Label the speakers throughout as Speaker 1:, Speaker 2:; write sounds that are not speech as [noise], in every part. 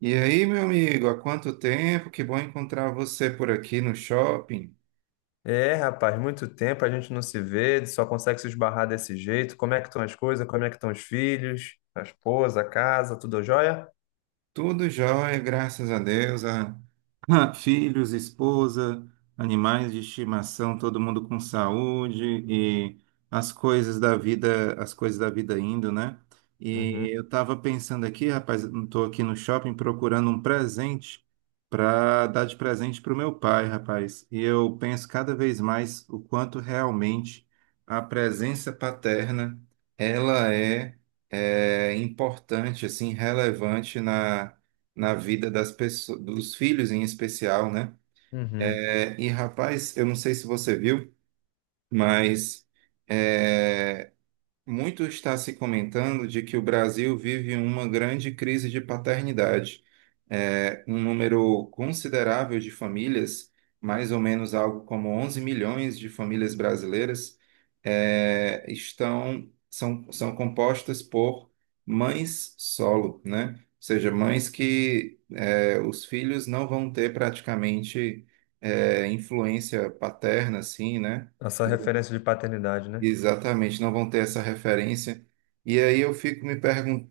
Speaker 1: E aí, meu amigo, há quanto tempo? Que bom encontrar você por aqui no shopping.
Speaker 2: É, rapaz, muito tempo a gente não se vê, só consegue se esbarrar desse jeito. Como é que estão as coisas? Como é que estão os filhos, a esposa, a casa, tudo jóia?
Speaker 1: Tudo jóia, graças a Deus. [laughs] Filhos, esposa, animais de estimação, todo mundo com saúde e as coisas da vida indo, né?
Speaker 2: Uhum,
Speaker 1: E eu estava pensando aqui, rapaz, estou aqui no shopping procurando um presente para dar de presente para o meu pai, rapaz. E eu penso cada vez mais o quanto realmente a presença paterna, ela é importante, assim, relevante na vida das pessoas, dos filhos em especial, né?
Speaker 2: uhum.
Speaker 1: É, e rapaz, eu não sei se você viu, mas é, muito está se comentando de que o Brasil vive uma grande crise de paternidade. É, um número considerável de famílias, mais ou menos algo como 11 milhões de famílias brasileiras, são compostas por mães solo, né? Ou seja, mães que os filhos não vão ter praticamente influência paterna, assim, né?
Speaker 2: Essa referência de paternidade, né?
Speaker 1: Exatamente, não vão ter essa referência. E aí eu fico me, pergun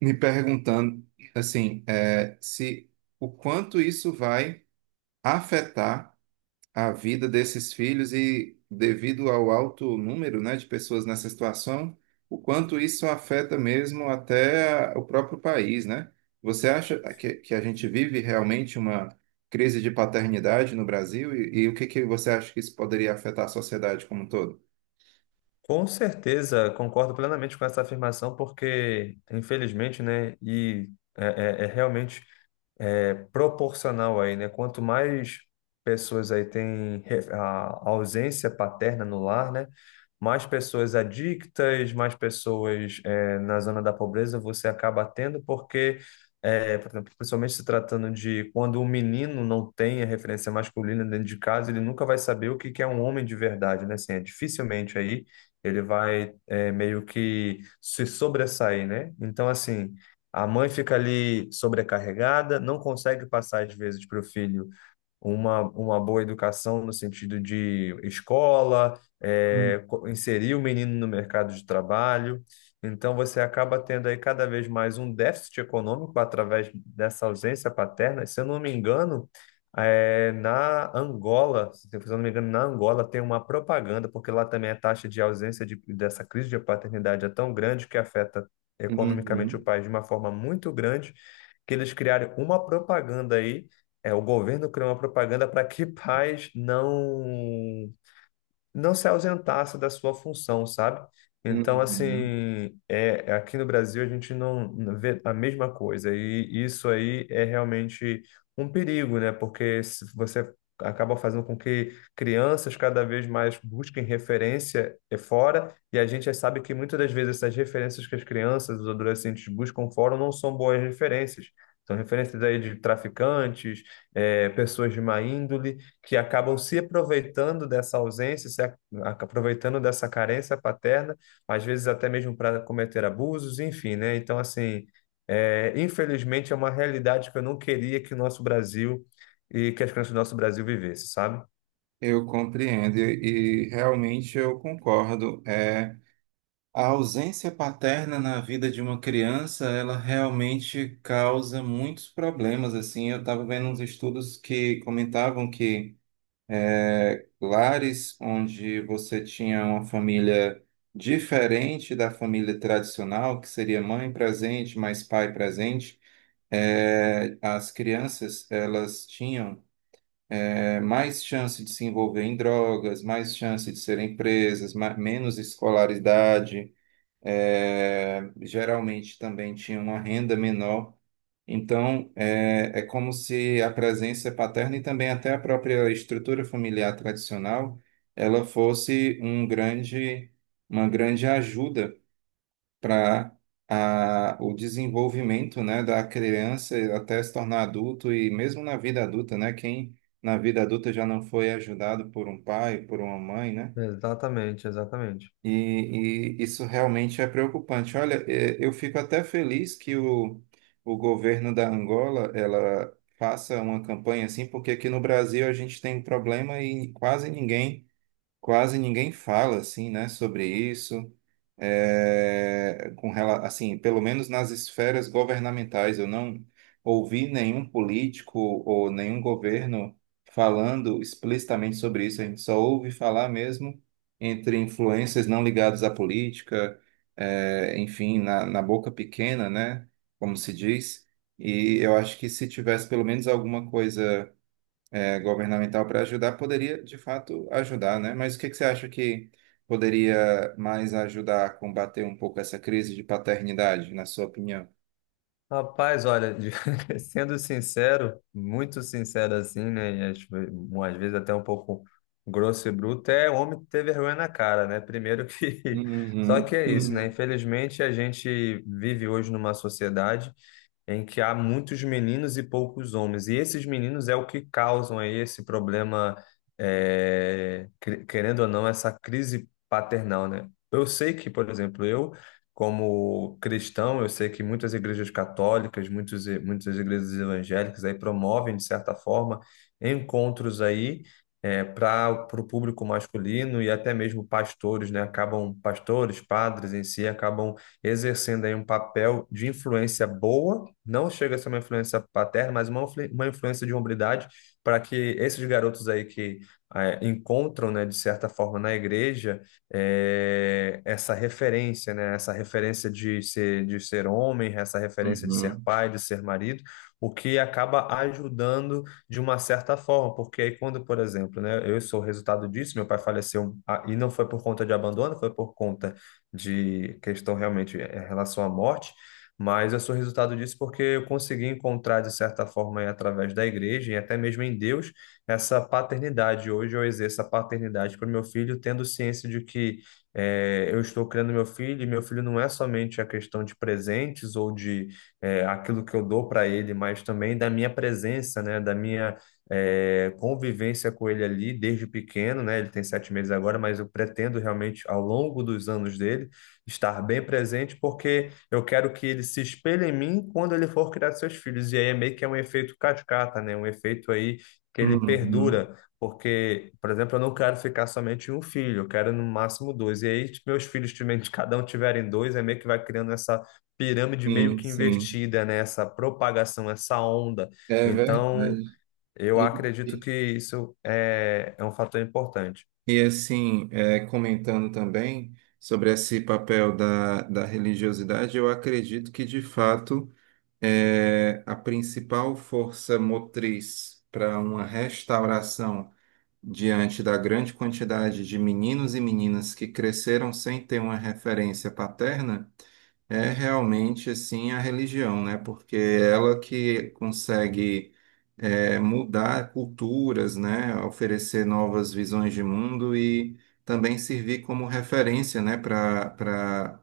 Speaker 1: me perguntando, assim, é, se o quanto isso vai afetar a vida desses filhos e devido ao alto número, né, de pessoas nessa situação, o quanto isso afeta mesmo até o próprio país, né? Você acha que a gente vive realmente uma crise de paternidade no Brasil? E o que que você acha que isso poderia afetar a sociedade como um todo?
Speaker 2: Com certeza, concordo plenamente com essa afirmação, porque, infelizmente, né, realmente é proporcional aí, né? Quanto mais pessoas aí têm a ausência paterna no lar, né? Mais pessoas adictas, mais pessoas na zona da pobreza você acaba tendo, porque, por exemplo, principalmente se tratando de quando um menino não tem a referência masculina dentro de casa, ele nunca vai saber o que que é um homem de verdade, né? Assim, é dificilmente aí ele vai meio que se sobressair, né? Então, assim. A mãe fica ali sobrecarregada, não consegue passar, às vezes, para o filho uma boa educação no sentido de escola,
Speaker 1: Hum.
Speaker 2: inserir o menino no mercado de trabalho. Então, você acaba tendo aí cada vez mais um déficit econômico através dessa ausência paterna. Se eu não me engano, na Angola, se eu não me engano, na Angola tem uma propaganda, porque lá também a taxa de ausência de, dessa crise de paternidade é tão grande que afeta economicamente o
Speaker 1: Uhum.
Speaker 2: país de uma forma muito grande, que eles criaram uma propaganda aí o governo criou uma propaganda para que pais não se ausentasse da sua função, sabe? Então,
Speaker 1: Uhum.
Speaker 2: assim, é, aqui no Brasil a gente não vê a mesma coisa, e isso aí é realmente um perigo, né? Porque se você acaba fazendo com que crianças cada vez mais busquem referência é fora, e a gente já sabe que muitas das vezes essas referências que as crianças, os adolescentes buscam fora não são boas referências. São referências aí de traficantes, pessoas de má índole, que acabam se aproveitando dessa ausência, se a- aproveitando dessa carência paterna, às vezes até mesmo para cometer abusos, enfim, né? Então, assim, é, infelizmente é uma realidade que eu não queria que o nosso Brasil e que as crianças do nosso Brasil vivessem, sabe?
Speaker 1: Eu compreendo e realmente eu concordo. É, a ausência paterna na vida de uma criança, ela realmente causa muitos problemas. Assim, eu estava vendo uns estudos que comentavam que lares onde você tinha uma família diferente da família tradicional, que seria mãe presente, mais pai presente, é, as crianças elas tinham é, mais chance de se envolver em drogas, mais chance de serem presas, menos escolaridade, é, geralmente também tinha uma renda menor. Então, é como se a presença paterna e também até a própria estrutura familiar tradicional, ela fosse uma grande ajuda para o desenvolvimento, né, da criança até se tornar adulto e mesmo na vida adulta, né, quem na vida adulta já não foi ajudado por um pai, por uma mãe, né?
Speaker 2: Exatamente, exatamente.
Speaker 1: E, isso realmente é preocupante. Olha, eu fico até feliz que o governo da Angola, ela faça uma campanha assim, porque aqui no Brasil a gente tem um problema e quase ninguém fala assim, né, sobre isso, é, assim, pelo menos nas esferas governamentais, eu não ouvi nenhum político ou nenhum governo falando explicitamente sobre isso. A gente só ouve falar mesmo entre influências não ligadas à política, é, enfim, na boca pequena, né, como se diz. E eu acho que se tivesse pelo menos alguma coisa é, governamental para ajudar, poderia de fato ajudar, né? Mas o que que você acha que poderia mais ajudar a combater um pouco essa crise de paternidade, na sua opinião?
Speaker 2: Rapaz, olha, [laughs] sendo sincero, muito sincero assim, né? E às vezes até um pouco grosso e bruto, é homem ter vergonha na cara, né? Primeiro que. [laughs] Só
Speaker 1: Uhum,
Speaker 2: que é isso, né?
Speaker 1: uhum,
Speaker 2: Infelizmente, a gente vive hoje numa sociedade em que há muitos meninos e poucos homens. E esses meninos é o que causam aí esse problema, querendo ou não, essa crise paternal, né? Eu sei que, por exemplo, eu, como cristão, eu sei que muitas igrejas católicas, muitas igrejas evangélicas aí promovem, de certa forma, encontros aí. Para o público masculino e até mesmo pastores, né? Acabam, pastores, padres em si, acabam exercendo aí um papel de influência boa, não chega a ser uma influência paterna, mas uma influência de hombridade para que esses garotos aí que encontram, né, de certa forma na igreja, essa referência, né, essa referência de ser homem, essa referência de ser
Speaker 1: uhum,
Speaker 2: pai, de ser marido, o que acaba ajudando de uma certa forma, porque aí quando, por exemplo, né, eu sou o resultado disso, meu pai faleceu e não foi por conta de abandono, foi por conta de questão realmente em relação à morte, mas eu sou resultado disso porque eu consegui encontrar, de certa forma, aí, através da igreja e até mesmo em Deus, essa paternidade. Hoje eu exerço a paternidade para o meu filho, tendo ciência de que eu estou criando meu filho, e meu filho não é somente a questão de presentes ou de aquilo que eu dou para ele, mas também da minha presença, né, da minha convivência com ele ali desde pequeno, né? Ele tem 7 meses agora, mas eu pretendo realmente, ao longo dos anos dele, estar bem presente, porque eu quero que ele se espelhe em mim quando ele for criar seus filhos. E aí é meio que é um efeito cascata, né? Um efeito aí que ele
Speaker 1: uhum.
Speaker 2: perdura. Porque, por exemplo, eu não quero ficar somente em um filho, eu quero no máximo dois. E aí, se meus filhos, cada um tiverem dois, é meio que vai criando essa pirâmide meio
Speaker 1: Sim,
Speaker 2: que
Speaker 1: sim,
Speaker 2: invertida, né? Essa propagação, essa onda.
Speaker 1: é
Speaker 2: Então,
Speaker 1: verdade.
Speaker 2: eu
Speaker 1: E,
Speaker 2: acredito
Speaker 1: e-
Speaker 2: que isso é um fator importante.
Speaker 1: e, assim, é, comentando também sobre esse papel da religiosidade, eu acredito que de fato é a principal força motriz para uma restauração diante da grande quantidade de meninos e meninas que cresceram sem ter uma referência paterna, é realmente assim a religião, né? Porque é ela que consegue é, mudar culturas, né? Oferecer novas visões de mundo e também servir como referência, né? Para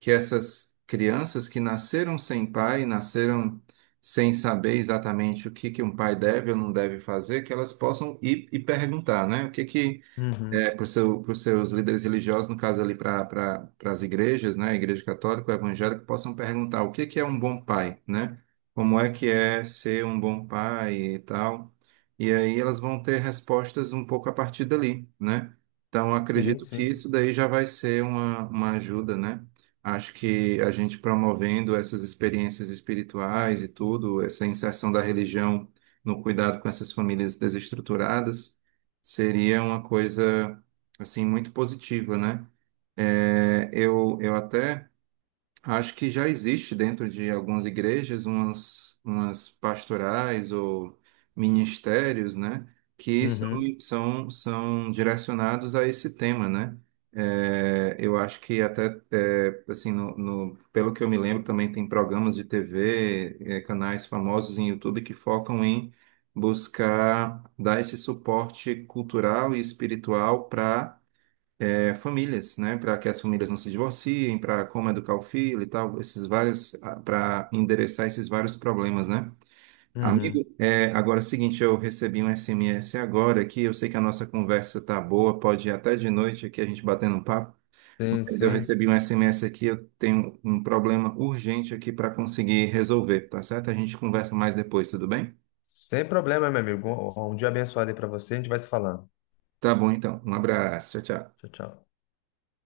Speaker 1: que essas crianças que nasceram sem pai, nasceram sem saber exatamente o que que um pai deve ou não deve fazer, que elas possam ir e perguntar, né? O que que
Speaker 2: Uhum.
Speaker 1: é, para os seus líderes religiosos, no caso ali as igrejas, né, a igreja católica, evangélica, possam perguntar o que que é um bom pai, né? Como é que é ser um bom pai e tal. E aí elas vão ter respostas um pouco a partir dali, né? Então,
Speaker 2: Sim,
Speaker 1: acredito que
Speaker 2: sim.
Speaker 1: isso daí já vai ser uma ajuda, né? Acho que a gente promovendo essas experiências espirituais e tudo, essa inserção da religião no cuidado com essas famílias desestruturadas, seria uma coisa assim muito positiva, né? Eu até acho que já existe dentro de algumas igrejas umas pastorais ou ministérios, né, que
Speaker 2: Uhum.
Speaker 1: são direcionados a esse tema, né? É, eu acho que até, é, assim, pelo que eu me lembro, também tem programas de TV, é, canais famosos em YouTube que focam em buscar dar esse suporte cultural e espiritual para é, famílias, né, para que as famílias não se divorciem, para como educar o filho e tal, para endereçar esses vários problemas, né? Amigo,
Speaker 2: Uhum.
Speaker 1: é, agora é o seguinte, eu recebi um SMS agora aqui, eu sei que a nossa conversa tá boa, pode ir até de noite aqui a gente batendo um papo,
Speaker 2: Sim,
Speaker 1: mas eu
Speaker 2: sim.
Speaker 1: recebi um SMS aqui, eu tenho um problema urgente aqui para conseguir resolver, tá certo? A gente conversa mais depois, tudo bem?
Speaker 2: Sem problema, meu amigo. Um dia abençoado aí para você. A gente vai se falando.
Speaker 1: Tá bom então, um abraço, tchau, tchau.
Speaker 2: Tchau, tchau.